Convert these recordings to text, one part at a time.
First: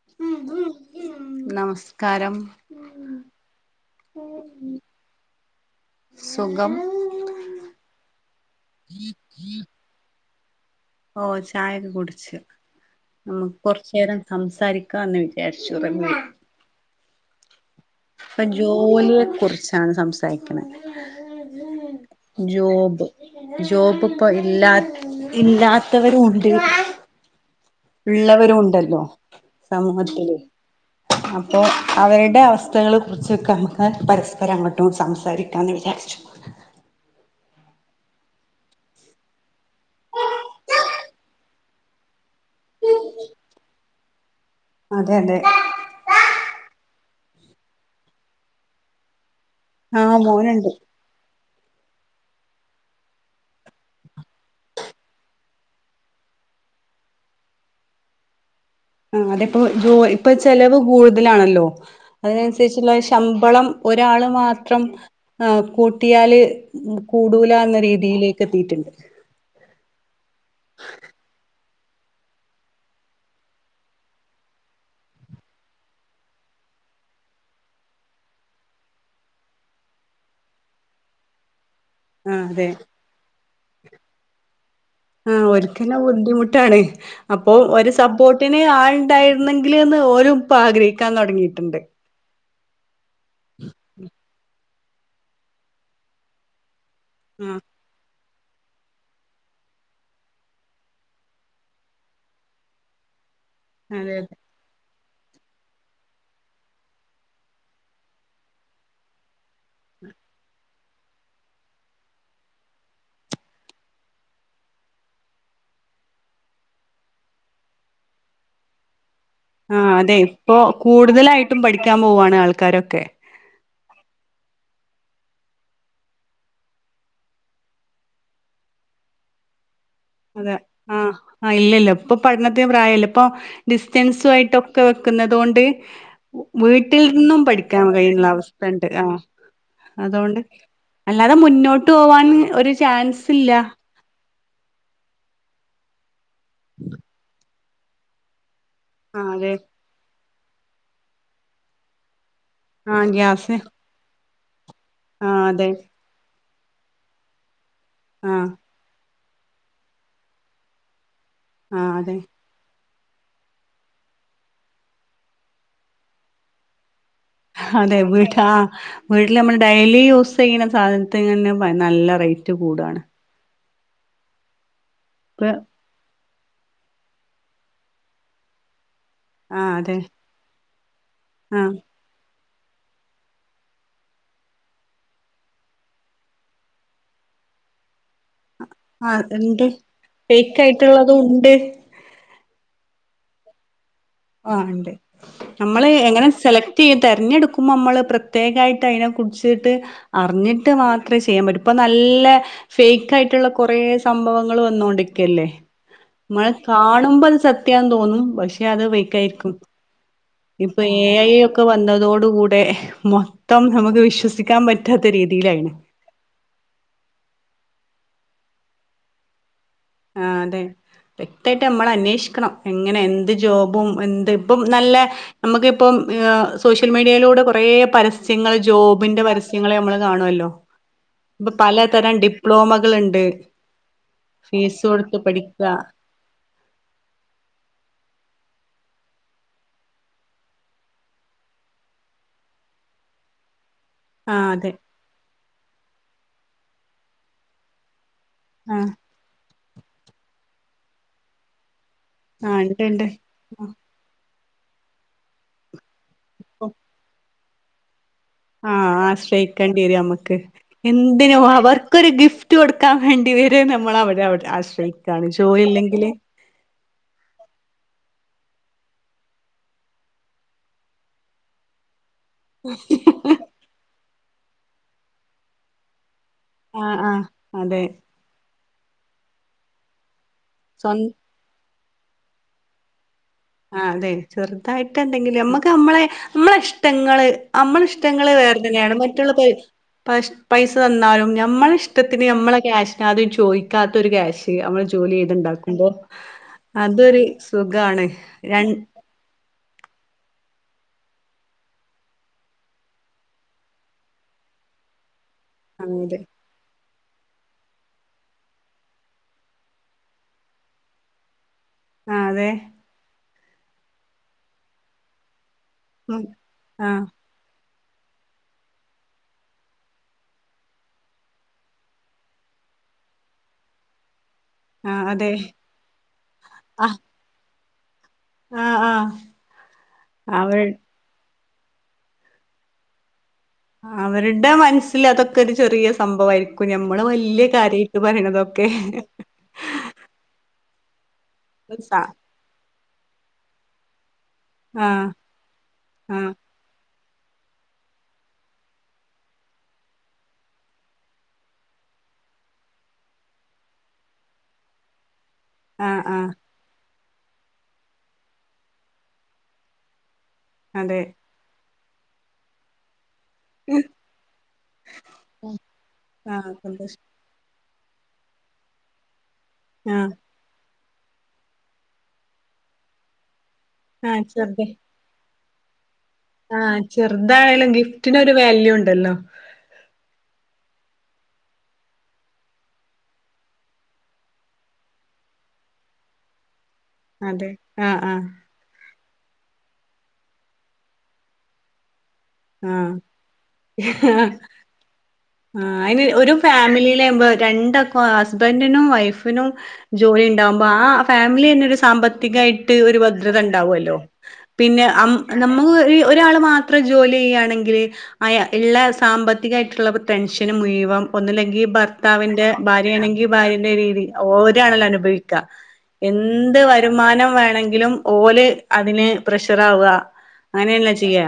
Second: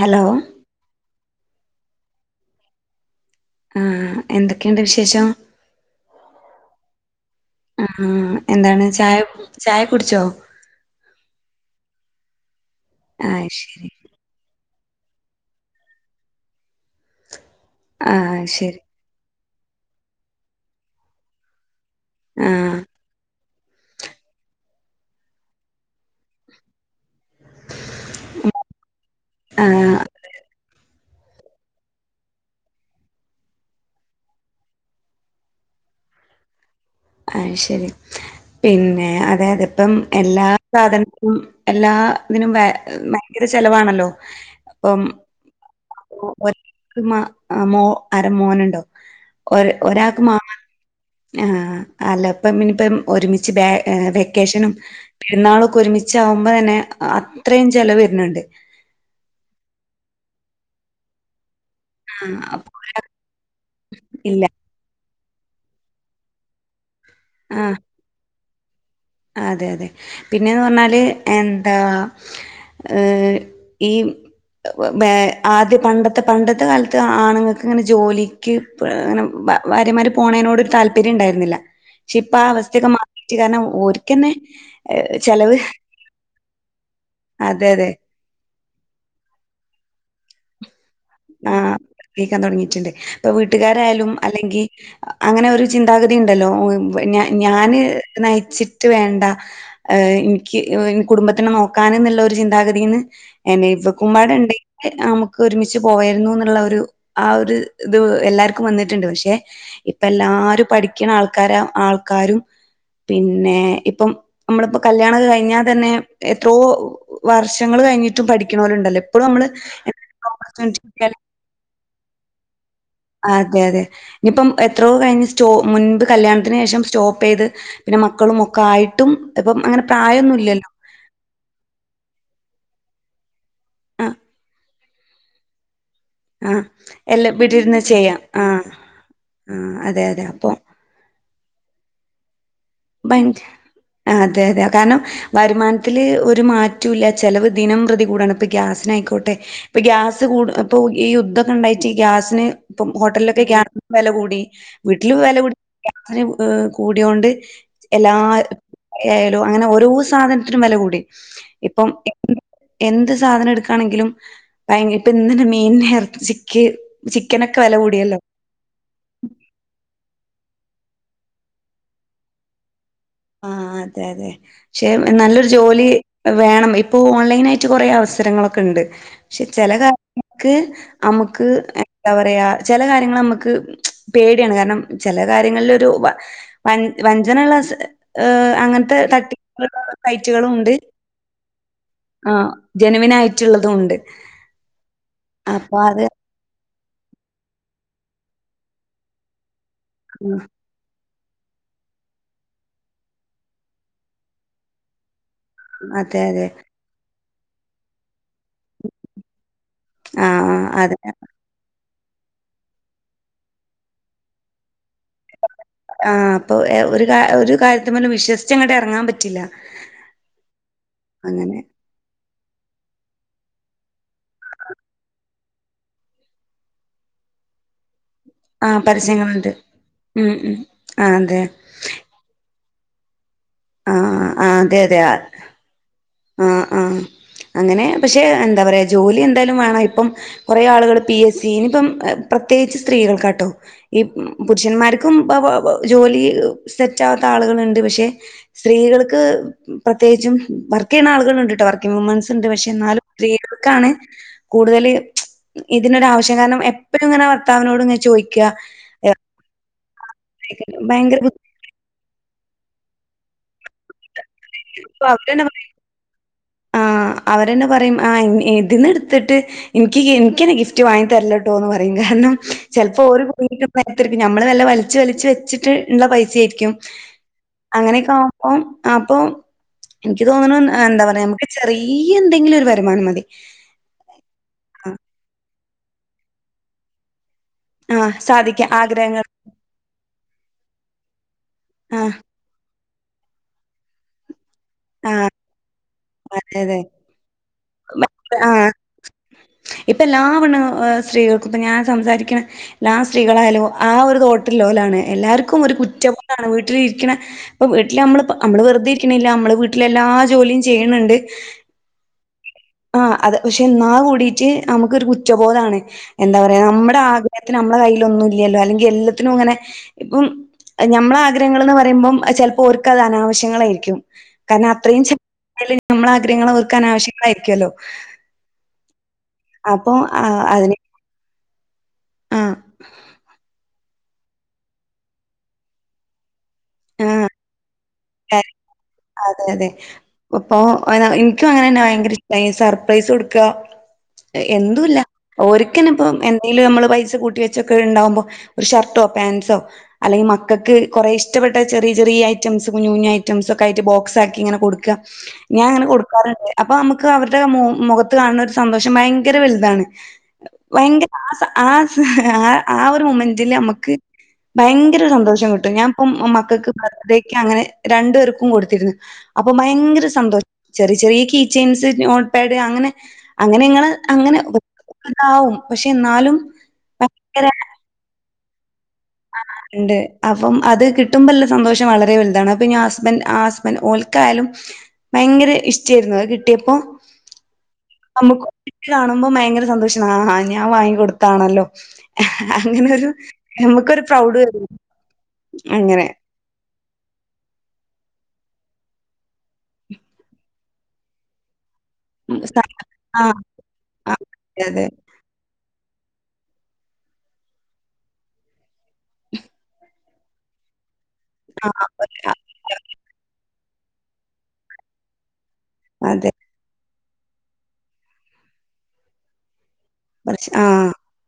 Hello നമസ്കാരം ആ എന്തൊക്കെയുണ്ട് വിശേഷം സുഖം എന്താണ് ചായ ചായകുടിച്ചോ ഓ ചായൊക്കെ കുടിച്ചു ആഹ് നമുക്ക് ശരി കൊറച്ചേരം സംസാരിക്കാ എന്നു വിചാരിച്ചുറങ്ങി ആഹ് ഇപ്പൊ ശരി ജോലിയെക്കുറിച്ചാണ് സംസാരിക്കണേ ആഹ് ജോബ് ജോബിപ്പൊ ഇല്ലാ ഇല്ലാത്തവരും ഉണ്ട് ഉള്ളവരും ഉണ്ടല്ലോ ആഹ് സമൂഹത്തില് അപ്പോ അവരുടെ അവസ്ഥകളെ കുറിച്ചൊക്കെ നമ്മുക്ക് പരസ്പരം അങ്ങോട്ടും സംസാരിക്കാന്ന് വിചാരിച്ചു അയ്ശെരി പിന്നെ അതായതിപ്പം എല്ലാ സാധനത്തിലും എല്ലാ ഇതിനും വൈ ഭയങ്കരചെലവാണല്ലോ ഇപ്പം അതെ അതെ ഒ മ മോ ആരാ മോനുണ്ടോ ഒര് ആ ഒരാൾക്ക് മാ മോനുണ്ട് ആ അല്ലപ്പാ ഇനിപ്പം ഒരുമിച്ച് ബേ വെക്കേഷനും പെരുന്നാളൊക്കെ ഒരുമിച്ചാവുമ്പോതന്നെ അത്രയും ചെലവ് വരണൊണ്ട് ആ അതപ്പോ ജോ ഇപ്പൊ ചെലവ് കൂടുതലാണല്ലോ ആഹ് അപ്പൊ അതിനനുസരിച്ചുള്ള ശമ്പളം ഇല്ല ഒരാളുമാത്രം ആ കൂട്ടിയാല് കൂടൂലാ ആ എന്നരീതിയിലേക്ക് എത്തിയിട്ടുണ്ട് അതെ അതെ പിന്നേന്ന് പറഞ്ഞാല് എന്താ ഏ ഈം ആദ്യ പണ്ടത്തെ പണ്ടത്തെക്കാലത്ത് ആണുങ്ങൾക്കിങ്ങനെ ജോലി ക്ക് ങ്ങനെ വാര്യമാര് പോണയ്നോട് ഒരു താല്പര്യം ഉണ്ടായിരുന്നില്ല ക്ഷേ ഇപ്പ ആ അവസ്ഥയൊക്കെ മാറിയിട്ട് കാരണം ഓര് ആ ഓരിക്കന്നെ ബുദ്ധിമുട്ടാണ് അപ്പൊ അതെ, അതെ. ഒരുസപ്പോട്ട് ട്ടിന് ആളുണ്ടായിരുന്നെങ്കിലെന്ന് ഓലിപ്പം ആഗ്രഹിക്കും ആ ഗ്രഹിക്കാൻ തൊടങ്ങിട്ടുണ്ട് ഇപ്പൊ വീട്ടുകാരായാലും അല്ലെങ്കി അങ്ങനെയൊരു ചിന്താഗതിയുണ്ടല്ലോ ഞ ആ ഞാന് നയിച്ചിട്ട് വേണ്ട എനിക്ക് കുടുംബത്തിനെ നോക്കാനെന്നുള്ള ഒരു ചിന്താഗതീന്ന് എന്നെ അതെ അതെ ഇവക്കുമ്പാടുണ്ടെങ്കി നമുക്കൊരുമി ച്ചു പോവായിരുന്നു എന്നുള്ള ഒരു ആ ഒരു ഇത് എല്ലാവർക്കും വന്നിട്ടുണ്ട് പക്ഷെ ഇപ്പ എല്ലാരും പഠിക്കണ ആൾക്കാര ആൾക്കാരും പിന്നെ ഇപ്പം നമ്മളിപ്പോ കല്യാണൊക്കെ കഴിഞ്ഞാതന്നെ എത്രോ വർഷങ്ങള് കഴിഞ്ഞിട്ടും പഠിക്കണോല്ലൊണ്ടല്ലോ ഇപ്പഴും നമ്മള് ആ അതെ എന്തെങ്കിലും ഇപ്പൊ ഓപ്പർച്യൂണിറ്റി കിട്ടിയാല് കൂടുതലായിട്ടും പഠിക്കാൻ പോവാണ് ആൾക്കാരൊക്കെ അതെ അതെ ഇനിയിപ്പം എത്രയോകഴിഞ്ഞ് സ്റ്റോ മുൻപ് കല്യാണത്തിനുശേഷം സ്റ്റോപ്പ് ചെയ്ത് പിന്നെ മക്കളുമൊക്കെ ആയിട്ടും ഇപ്പം അങ്ങനെ പ്രായൊന്നും ഇല്ലല്ലോ ആ ആ ഇല്ല ഇല്ല ഇപ്പൊ പഠനത്തിന് പ്രായില്ല ഇപ്പൊ ആഹ് ഡിസ്റ്റൻസും ആയിട്ടൊക്കെ വെക്കുന്നതുകൊണ്ട് ആഹ് എല്ലാം വീട്ടിൽനിന്നും വീട്ടിരുന്ന് പഠിക്കാൻ ചെയ്യാം കഴിയുന്ന ആഹ് അവസ്ഥയൊണ്ട് ആ ആഹ് അതെ അതെ അതൊണ്ട് അപ്പൊ അല്ലാതെ മുന്നോട്ടുപോവാനും ഒരു ഭയങ്ക ചാൻസില്ല അതെ അതെ കാരണം വരുമാനത്തില് ഒരു മാറ്റവില്ല ചിലവ് ദിനംപ്രതി കൂടാണ് പ്പി ആഹ് ഗ്യാസിനായിക്കോട്ടെ അതെ ഇപ്പൊ ഗ്യാസ് കൂട് ഇപ്പൊ ഈ യുദ്ധൊക്കെ ഉണ്ടായിട്ട് ഗ്യാസിന് ഇപ്പം ആഹ് ഹോട്ടലിലൊക്കെ ഗ്യാസ് ഗ്യാസിന് വില കൂടി വീട്ടിൽ വില ആഹ് കൂടി അതെ അതിന് ഏ കൂടിയോണ്ട് എല്ലാ ആഹ് യാലോ അങ്ങനെ ഓരോ സാധനത്തിനും വില കൂടി ഇപ്പം ആഹ് അതെ എന്ത് സാധനം എടുക്കുകയാണെങ്കിലും ഭയങ്കര ഇപ്പ എന്ന്ന മീൻറച്ചിക്ക് ചിക്കനി. ക്കെ വില കൂടിയല്ലോ ആ ആാ [unintelligible] വീട്ടിൽ നമ്മൾ ഡെയിലി യൂസ് ചെയ്യുന്ന സാധനത്തിങ്ങനെ നല്ല റേറ്റ് കൂടയാണ് ആ അതെ അതെ പക്ഷെ ഇപ്പ നല്ലൊരു ജോലി വേണം ഇപ്പൊ ഓൺലൈൻ ആയിട്ട് കുറെേ അവസരങ്ങളൊക്കെ ഉണ്ട് പക്ഷെ ആഹ് ചില അതെ കാര്യങ്ങൾക്ക് നമുക്ക് ആഹ് എന്താ പറയാ ചില കാര്യങ്ങൾ നമുക്ക് പേടിയാണ് കാരണം ചില കാര്യങ്ങളിലൊരു വ വഞ്ചനള്ള അങ്ങനെ ആഹ് ഉണ്ട് തട്ടിപ്പുള്ള സൈറ്റുകളും ഫേക്ക് ഉണ്ട് ആയിട്ടുള്ളതും ഉണ്ട് ആ ജെനുവിൻ ആയിട്ടുള്ളതും ഉണ്ട് ആ ഉണ്ട് അപ്പൊ നമ്മള് അത് എങ്ങനെ സെലക്ട് തിരഞ്ഞെടുക്കുമ്പോൾ നമ്മൾ പ്രത്യേകമായിട്ട് അതിനെ കുടിച്ചിട്ട് അറിഞ്ഞിട്ട് ഇട്ട് മാത്രമേ ചെയ്യാൻ പറ്റും ഇപ്പൾ നല്ല ഫേക്ക് ആയിട്ടുള്ള കുറേ സംഭവങ്ങൾ വന്നോണ്ടിരിക്കല്ലേ അതെ അതെ നമ്മള് കാണുമ്പോ അത് സത്യന്ന് തോന്നും പക്ഷെ അത് ഫെയ്ക്കായിരിക്കും ആഹ് അതെ ഇപ്പൊ വന്നതോട കൂടെ മൊത്തം നമുക്ക് വിശ്വസിക്കാൻ പറ്റാത്ത രീതിയിലായിണ് ആ അപ്പൊ ഒരു ഒരു കാര്യത്തി പോലും വിശ്വസിച്ച അങ്ങട്ട് ഇറങ്ങാൻ പറ്റില്ല ആ അതെ അങ്ങനെ വ്യക്തായിട്ട് നമ്മള അന്വേഷിക്കണം എങ്ങനെ എന്ത് ജോബും എന്താ ഇപ്പം നല്ല നമുക്കിപ്പം സോഷ്യൽ മീഡിയയിലൂടെ കുറേ പര പസ്യങ്ങള് ആഹ് ജോബിന്റെ പരസ്യങ്ങളുണ്ട് പരസ്യങ്ങളെ നമ്മൾ ഉം കാണുല്ലോ ഉം ആഹ് അതെ ഇപ്പൊ പലതരം ഡിപ്ലോമകൾ ഉണ്ട് ആ ആ അതെ അതെ ആഹ് ആഹ് അങ്ങനെ പക്ഷെ എന്താ പറയാ ജോലി എന്തായാലും വേണ ഇപ്പം കുറെ ആളുകള് പി എസ് സി ഇനിയിപ്പം പ്രത്യേകിച്ച് സ്ത്രീകൾക്ക് കേട്ടോ ഈ ആ അതെ പുരുഷന്മാർക്കും ജോലി സെറ്റാവാത്ത ആളുകളൾ ഉണ്ട് പക്ഷെ ആ സ്ത്രീകൾക്ക് പ്രത്യേകിച്ചും വർക്ക് ചെയ്യണ ആളുകൾ ഉണ്ട്ട്ടോ വർക്കിംഗ് വുമൻസ് ണ്ട് ആ പക്ഷെ ഉണ്ട് എന്നും ഉണ്ട് സ്ത്രീകൾക്കാണ് കൂടുതൽ ഇതിനൊരാവശ കാരണം എപ്പോഴും ഇങ്ങനെ ഭർത്താനോട് ഇങ്ങെ ചോദിക്കുക ആ ആശ്രയിക്കേണ്ടി വരും നമ്മുക്ക് ഭയങ്കര എന്തിനോ അവർ ൊ ഒരു ഗിഫ്റ്റ് കൊടുക്കാൻ വേണ്ടി വരെ നമ്മൾവിടെ ബുദ്ധിമുട്ടായിരിക്കും ആശ്രയിക്കുകയാണ് ജോലി ഇല്ലെങ്കിൽ ആ അവരെന്നെ പറയും ആ ഇതിന്ന് എടുത്തിട്ട് എനിക്ക് എനിക്കിനെ ഗിഫ്റ്റ് വാങ്ങി തരല്ല കേട്ടോ എന്ന് പറയും കാരണം ചിലപ്പോ ഓ പോയിട്ടും [unintelligible] നമ്മള് വല്ല വലിച്ച് വലിച്ച് വെച്ചിട്ട് ഉള്ള പൈസ ആരിക്കും ക്കും ആ ആ അതെ അങ്ങനെയൊക്കെ ആവുമ്പോ അപ്പൊ എനിക്ക് തോന്ന്ണ് എന്താ സ്വന്തം പറയാ നമുക്ക് ചെറിയ എന്തെങ്കിലും ഒരു വരുമാനം മതി ആ അതെ ചെറുതായിട്ട് ആഹ് എന്തെങ്കിലും നമ്മക്ക് നമ്മളെ നമ്മളെ ഇഷ്ടങ്ങള് ആഹ് നമ്മളിഷ്ടങ്ങ വേറെ സാധിക്ക തന്നെയാണ് ആഗ്രഹങ്ങൾ മറ്റുള്ള പ പൈസ തന്നാലും നമ്മള ആഹ് ഇഷ്ടത്തിന് നമ്മളെ ക്യാഷിന ആദ്യം ചോദിക്കാത്ത ഒരു ക്യാഷ് നമ്മള് ജോലി ആഹ് ചെയ്തുണ്ടാക്കുമ്പോ അതെ അതെ അതൊരു സുഖാണ് രൺ ഇപ്പ എല്ലാ പെണ് സ്ത്രീകൾക്കും ഇപ്പൊ ഞാൻ സംസാരിക്കണ എല്ലാ ആ സ്ത്രീകളായാലും ആ ഒരു തോട്ട് ള്ളലാണ് എല്ലാവർക്കും ഒരു ആഹ് അതെ കുറ്റബോധാണ് വീട്ടിൽ ഇപ്പ വീട്ടില് നമ്മള് നമ്മള് വെറുതെ ഇരിക്കണില്ല നമ്മള് വീട്ടിലെ എല്ലാ ജോലിയും ചെയ്യണണ്ട് ആ അതെ ആഹ് അത് പക്ഷെ എന്നാ കൂടിട്ട് നമുക്കൊരു കുറ്റബോധമാണ് ഉം എന്താ പറയാ നമ്മുടെ ആഹ് ആഗ്രഹ നമ്മളെ കയ്യിലൊ ഒന്നും ഇല്ലല്ലോ അല്ലെങ്കിൽ എല്ലത്തിനും ഇങ്ങനെ ഇപ്പം നമ്മള് ആഗ്രഹങ്ങളൾ എന്ന് പറയുപ്പോ ചിലപ്പോ ഓരെക്ക് അത് അനാവശ്യങ്ങളായിരിക്കും. കാരണം അത്രയും ആഹ് അതെ ചിലത് നമ്മളെ ആഗ്രഹങ്ങൾ ഓരെക്ക് ആഹ് അനാവശ്യങ്ങൾ ആയിരിക്കുമല്ലോ? ആഹ് ആഹ് അപ്പൊ ആഹ് അവൾ അതിന്. ആഹ് അവരുടെ മനസ്സിൽ അതൊക്കെ ഒരു ചെറിയ സംഭവയിരിക്കും, ഞമ്മള് വലിയ കാര്യം. ഇത് ആ പറയുന്നതൊക്കെ. അതെ അതെ അപ്പൊ എനിക്കും അങ്ങനെ തന്നെ ഭയങ്കര ഇഷ്ടായി സർപ്രൈസ് കൊടുക്ക. എന്തു ആഹ് ഇല്ല ആഹ് ഓരെക്ക് തന്നെ ഇപ്പ എന്ത്. എന്നേലും നമ്മള് പൈസ കൂട്ടിവെച്ചൊക്കെ ഉണ്ടാവുമ്പോ ഒരു ഷർട്ടോ പാൻറ്സോ. അല്ലെങ്കിൽ മക്കൾക്ക് കുറെ ഇഷ്ടപ്പെട്ട ചെറിയ ചെറിയ ഐറ്റംസ്. ഇത് കുഞ്ഞ കുഞ്ഞു ഐറ്റംസ് ഒക്കെ ആയിട്ട് ബോക്സ് ആക്കി ഇങ്ങനെ കൊടുക്കു, ഞാൻ അങ്ങനെ ആഹ് ആഹ് കൊടുക്കാറുണ്ട്. അപ്പൊ നമുക്ക് അവരുടെ മോ മുഖത്ത് കാണുന്ന ഒരു സന്തോഷം ഭയങ്കര വലുതാണ് അതെ ഭയങ്കര ആഹ് സ ആഹ് സ ആഹ് ആഹ് ഒരു മൂവ്മെന്റ്. മെന്റ് നമുക്ക് ഭയങ്കര സന്തോഷം കിട്ടും, ഞാൻ ഇപ്പം ആഹ് മക്കൾക്ക് സന്തോഷം ബർത്ത് ഡേക്ക്. ക്ക് അങ്ങനെ രണ്ടുപേർക്കും കൊടുത്തിരുന്നു, അപ്പൊ ഭയങ്കര ആഹ് സന്തോഷം. ചെറിയ ചെറിയ കീച്ചെൻസ് നോട്ട്പാഡ് അങ്ങനെ അങ്ങനെ നിങ്ങൾ ആഹ് അങ്ങനെ. ചെറുത് അതാവും പക്ഷെ എന്നാലും. ആഹ് ഭയങ്കര ചെറുതാണൊലും ഗിഫ്റ്റിനൊരു വാല്യൂ ഉണ്ടല്ലോ? ആഹ് ഇണ്ട് അപ്പം അത് കിട്ടുമ്പോ അല്ലേ സന്തോഷം വളരെ വലുതാണ്, അപ്പൊ ഇനി ഹുസ്ബൻഡ് ആഹ് ഹുസ്ബൻഡ് ഓൾക്കായാലും. ഭയങ്കര ഇഷ്ടായിരുന്നു അത് കിട്ടിയപ്പോ. അതെ ആഹ് നമുക്ക് ഇട്ട് കാണുമ്പോ ഭയങ്കര സന്തോഷമാണ് ആഹ് ആഹ് ഞാൻ വാങ്ങിക്കൊടുത്തത് ആണല്ലോ. ആഹ് അങ്ങനൊരു നമുക്കൊരു ആഹ് പ്രൗഡ് വരും, അങ്ങനെ. ഫാമിലിയിലെ രണ്ട് ആൾക്കും ഹുസ്ബൻഡിനും വൈഫിനും. ജോലി ഉണ്ടാകുമ്പോ ആഹ് ഫാമിലി തന്നെ ഒരു സാമ്പത്തിക. ത്തിക ആയിട്ട് ഒരു ആഹ് ഭദ്രത ഉണ്ടാവുമല്ലോ, ആഹ് അതെ പിന്നെ അതെ. ആം നമുക്ക് ഒരു ഒരാൾ മാത്ര ജോ ജോലി ചെയ്യുകയാണെങ്കിൽ അയ് ഉള്ള സാമ്പത്തിക ആയിട്ടുള്ള ടെൻഷന് മുഴുവൻ. ഒന്നില്ലെങ്കിൽ ആഹ് ഭർത്താവിന്റെ ഭാര്യയാണെങ്കിൽ ഭാര്യന്റെ രീതി ഓര് ആണല്ലോ അനുഭവിക്കാ. അതെ എന്ത് വരുമാനം വേണെങ്കിലും ഓല് അതിന് പ്രഷറ് ആവുക. പക്ഷെ ആഹ് അങ്ങനെയല്ലാ ചെയ്യാ.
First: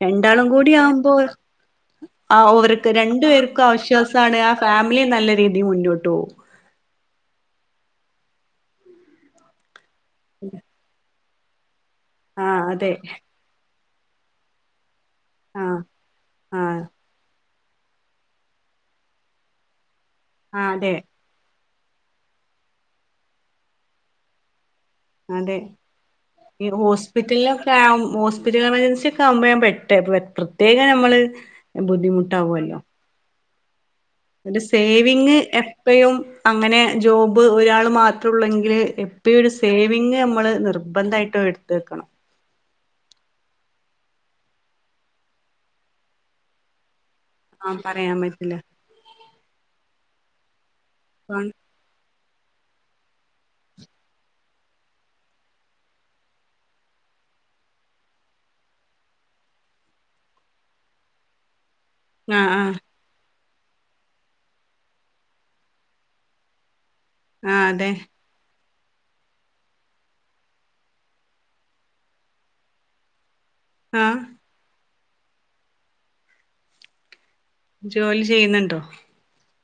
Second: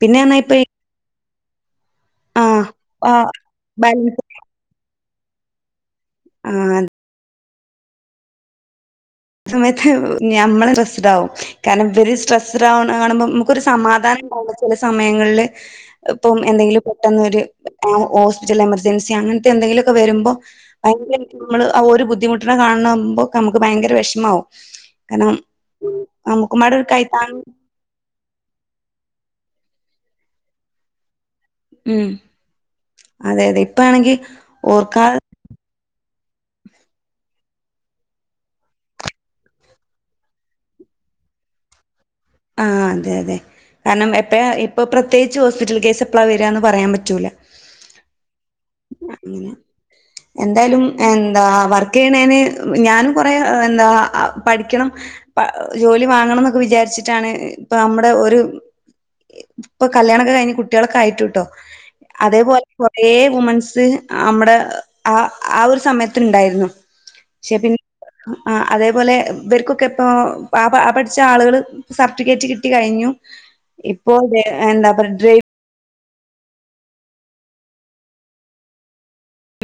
പിന്നെ പറഞ്ഞാ രണ്ടാളും ഇപ്പ കൂടി ആവുമ്പോ ആഹ് ഓർക്ക് രണ്ടുപേർക്കും ബാലൻസ് ആശ്വാസമാണ്. ഫാമിലി നല്ല രീതിയിൽ മുന്നോട്ട് പോക്കും. ആഹ് ആഹ് സമയത്ത് നമ്മളെ സ്ട്രെസ്ഡ് ആകും, കാരണം ഇവര് ആഹ് സ്ട്രെസ്ഡ അതെ ആണ് കാണുമ്പോൾ നമുക്ക്. ഒരു സമാധാനം ഉണ്ടാവൂല്ല, ചില സമയങ്ങളില് ആഹ് ഇപ്പം എന്തെങ്കിലും ആഹ് പെട്ടെന്ന് ഒരു. ആഹ് ഹോസ്പിറ്റൽ എമർജൻസി അങ്ങനത്തെ എന്തെങ്കിലുമൊക്കെ വരുമ്പോൾ ആഹ് അതെ ഭയങ്കര. നമ്മള് ഒര് ബുദ്ധിമുട്ടിന് കാണകുമ്പോൾ നമുക്ക് ഭയങ്കര വിഷമാവും. കാരണം അതെ നമുക്കും വേണ്ടേ ഒരു കൈത്താങ്ങ്. ഒക്കെയാവും ഹോസ്പിറ്റൽ എമർജൻസി ഒക്കെ ആവുമ്പോൾ ഞാൻ പെട്ടുയിരുന്നു പ്രത്യേകം ഞമ്മള്. ഉം ബുദ്ധിമുട്ടാവല്ലോ? അതെ അതെ ഇപ്പാണെങ്കിൽ. ഒരു സേവിങ് ഏഹ്. ബാപ്പയും അങ്ങനെ ജോബ് ഒരാള് മാത്രം ഉള്ളെങ്കിൽ എപ്പോഴും ഒരു സേവിങ് നമ്മളെ ഇടും. നിർബന്ധമായിട്ടും എടുത്തിടണം. ആഹ് അതെ അതെ കാരണം എപ്പഴാ ഇപ്പൊ പ്രത്യേകിച്ച് ഹോസ്പിറ്റൽ കേസ് എപ്പഴാ വരികയെന്ന് പറയാൻ പറ്റൂല. ആഹ് പറയാൻ പറ്റില്ല. ഉം എന്തായാലും എന്താ ആഹ് വർക്ക്. ഇക്ക ആണെൽ ഞാൻ കൊറെ എന്താ പഠിക്കണം. പ ജോലി വാങ്ങണം എന്നൊക്കെ വിചാരിച്ചിട്ടാണ് ഇപ്പൊ നമ്മടെ ഒരു. ഇപ്പൊ കല്യാണം ഒക്കെ കഴിഞ്ഞ് കുട്ടികളൊക്കെ ആയിട്ട് ഉണ്ടോ, അതേപോലെ ആഹ് കുറേ. വുമൺസ് നമ്മുടെ ആഹ് ആഹ് ഒരു സമയത്തുണ്ടായിരുന്നു. പക്ഷെ ആഹ് പിന്നേ അതെ ആഹ് അതേപോലെ ഇവർക്കൊക്കെ ഇപ്പൊ ആ പഠിച്ച ആളുകള് സർട്ടിഫിക്കറ്റ് കിട്ടി കഴിഞ്ഞു. ഇപ്പോ ആഹ് എന്താ പറ ഡ്രീം. ജോലി ചെയ്യുന്നുണ്ടോ?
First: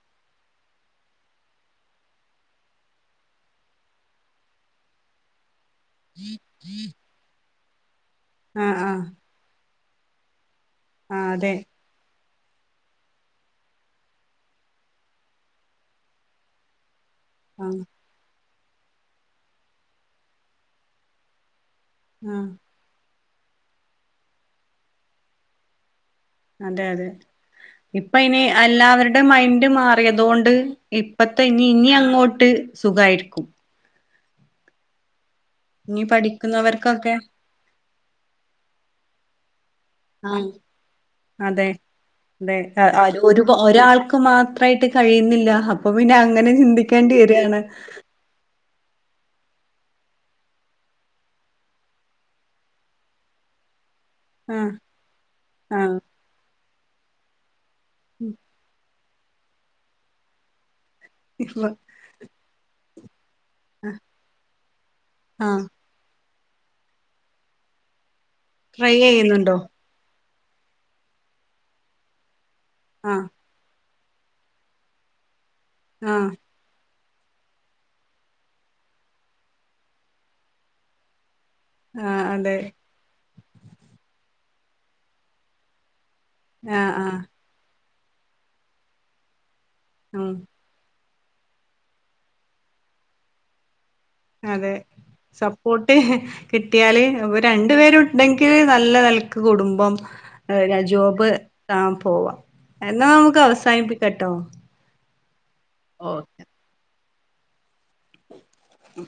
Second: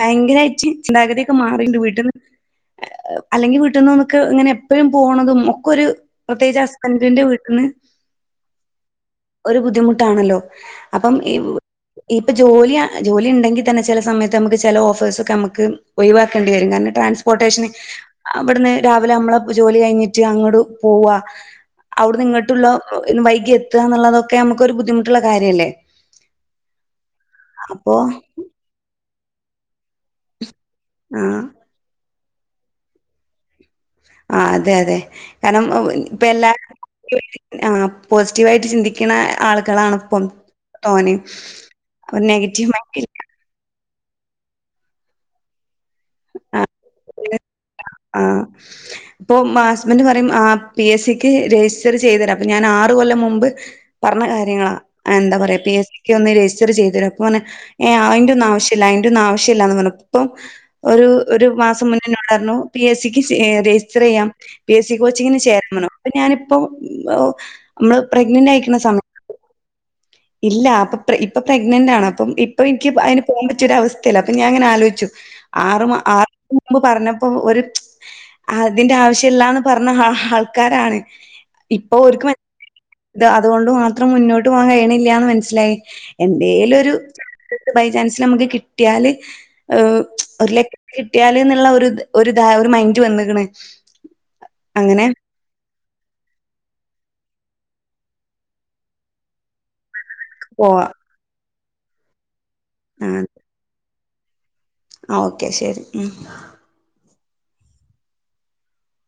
ഭയങ്കരായിറ്റ് ചിന്താഗതിയൊക്കെ മാറിണ്ട് വീട്ടിന്ന്. അല്ലെങ്കിൽ വീട്ടിന്ന് നമുക്ക് ഇങ്ങനെ എപ്പഴും പോണതും ഒക്കെ ഒരു എന്റെ വീട്ടിന്ന്. ആഹ് ആഹ് ഒരു ബുദ്ധിമുട്ടാണല്ലോ? അപ്പം ആഹ് ഈ- അതെ ഇപ്പം ജോലിയാ ജോലി ഉണ്ടങ്കി തന്നെ ചില സമയത്ത്. നമുക്ക് ചില ഓഫേഴ്സ് ഒക്കെ നമുക്ക് ഒഴിവാക്കേണ്ടി വരും. കാരണം ട്രാൻസ്പോർട്ടേഷന് ആഹ് അവിടുന്ന് രാവിലെ നമ്മളെ ജോലി കഴിഞ്ഞിട്ട് അങ്ങട് പോവ. ആഹ് അവ്ടുന്നിങ്ങട്ടുള്ള. ന്ന് വൈകി എത്തോകാന്നുള്ളതൊക്കെ നമുക്ക് ഒരു ബുദ്ധിമുട്ടുള്ള കാര്യല്ലേ? അതെ ഡ്ജഘ. അപ്പോ ഇപ്പൊ അയിന് എല്ലാവരുടെ മൈൻഡ് മാറിയതോണ്ട്. ഇപ്പത്തെ ആഹ് ഇനി ഇനി അങ്ങോട്ട് സുഖായിരിക്കും. ആഹ് അതെ അതെ കാരണം ഇനി ഇപ്പൊ എല്ലാ- പഠിക്കുന്നവർക്കൊക്കെ ആഹ് പോസിറ്റീവായിട്ട് ചിന്തിക്കണ ആളുകളാണ് ഇപ്പം ആഹ് തോനേം. അതെ ഒരു അതെ നെഗറ്റീവ് മൈൻഡ് ഇ ഒരു ഒരാൾക്ക് മാത്രമായിട്ട് കഴിയുന്നില്ല. അപ്പൊ പിന്നെ അങ്ങനെ ചിന്തിക്കേണ്ടി വരാണ്. ആഹ് ഇപ്പൊ ഹസ്ബൻഡ് പറയും ആഹ് പി. എസ്. സിക്ക് രജിസ്റ്റർ ചെയ്ത് തരാം. അപ്പൊ ഞാൻ ആറ് കൊല്ലം മുമ്പ് പറഞ്ഞ ആഹ് കാര്യങ്ങളാ എന്താ പറയാ പി. എസ്. ആഹ് സിക്ക് ഒന്ന് രജിസ്റ്റർ ചെയ്തരോ? അപ്പൊ പറഞ്ഞ് ഏഹ് അതിന്റെ ഒന്നും ആവശ്യ ല്ല അയിന്റെ ഒന്നും ആവശ്യല്ലാന്ന് പറഞ്ഞു. ഇപ്പം ഒരു ഒരു ഇപ്പൊ മാസം മുന്നെ എന്നോട് പറഞ്ഞു പി എസ് സിക്ക് ചേ രജിസ്റ്റർ ചെയ്യാം പി എസ് സി കോച്ചിങ്ങിന് ആഹ് ചേരാം പറഞ്ഞു. ഞാനിപ്പൊ നമ്മള് പ്രഗ്നന്റ് ആയി ട്രൈ ചെയ്യുന്നുണ്ടോ? ഇല്ല. അപ്പൊ ഇപ്പൊ പ്രഗ്നന്റ് ആണ്. അപ്പം ഇപ്പൊ എനിക്ക് അതിന് ആഹ് പോകാൻ പറ്റിയ ഒരു അവ സ്ഥല്ല അപ്പൊ ഞാന്ങ്ങനെ ആലോചിച്ചു. ആറുമാ ആഹ് ആറ് മുമ്പ് പറഞ്ഞപ്പോ ഒരു അതിന്റെ ആവശ്യല്ലാന്ന് പറഞ്ഞ ആൾക്കാരാണ്. ഇപ്പൊ ആഹ് ഓരുക്ക് അതെ മനസിലാക്ണ്ട്, അതുകൊണ്ട് മാത്രം മുന്നോട്ട് പോകാൻ കഴിയണില്ല എന്ന് മനസ്സിലായി. എന്തേലും ഒരു ആഹ് ആഹ് ബൈചാൻസില് നമുക്ക് കിട്ടിയാല് ഉം ഒരു ലക്ക്. കിട്ടിയാലോന്ന്ള്ള ഒരു ഒരു, ഒരു മൈൻഡ് വന്നേക്ക്ണ്. അതെ സ- സപ്പോട്ട് കിട്ടിയാല് രണ്ടു പേരുണ്ടെങ്കില് നല്ല നെലക്ക് കുടുംമ്പം. പോവാ. ജോബ് പോവാ. എന്നാ നമുക്ക് അവസാനിപ്പിക്കാട്ടോ? ആഹ് ഓക്കെ ശെരി ഉം ഉം.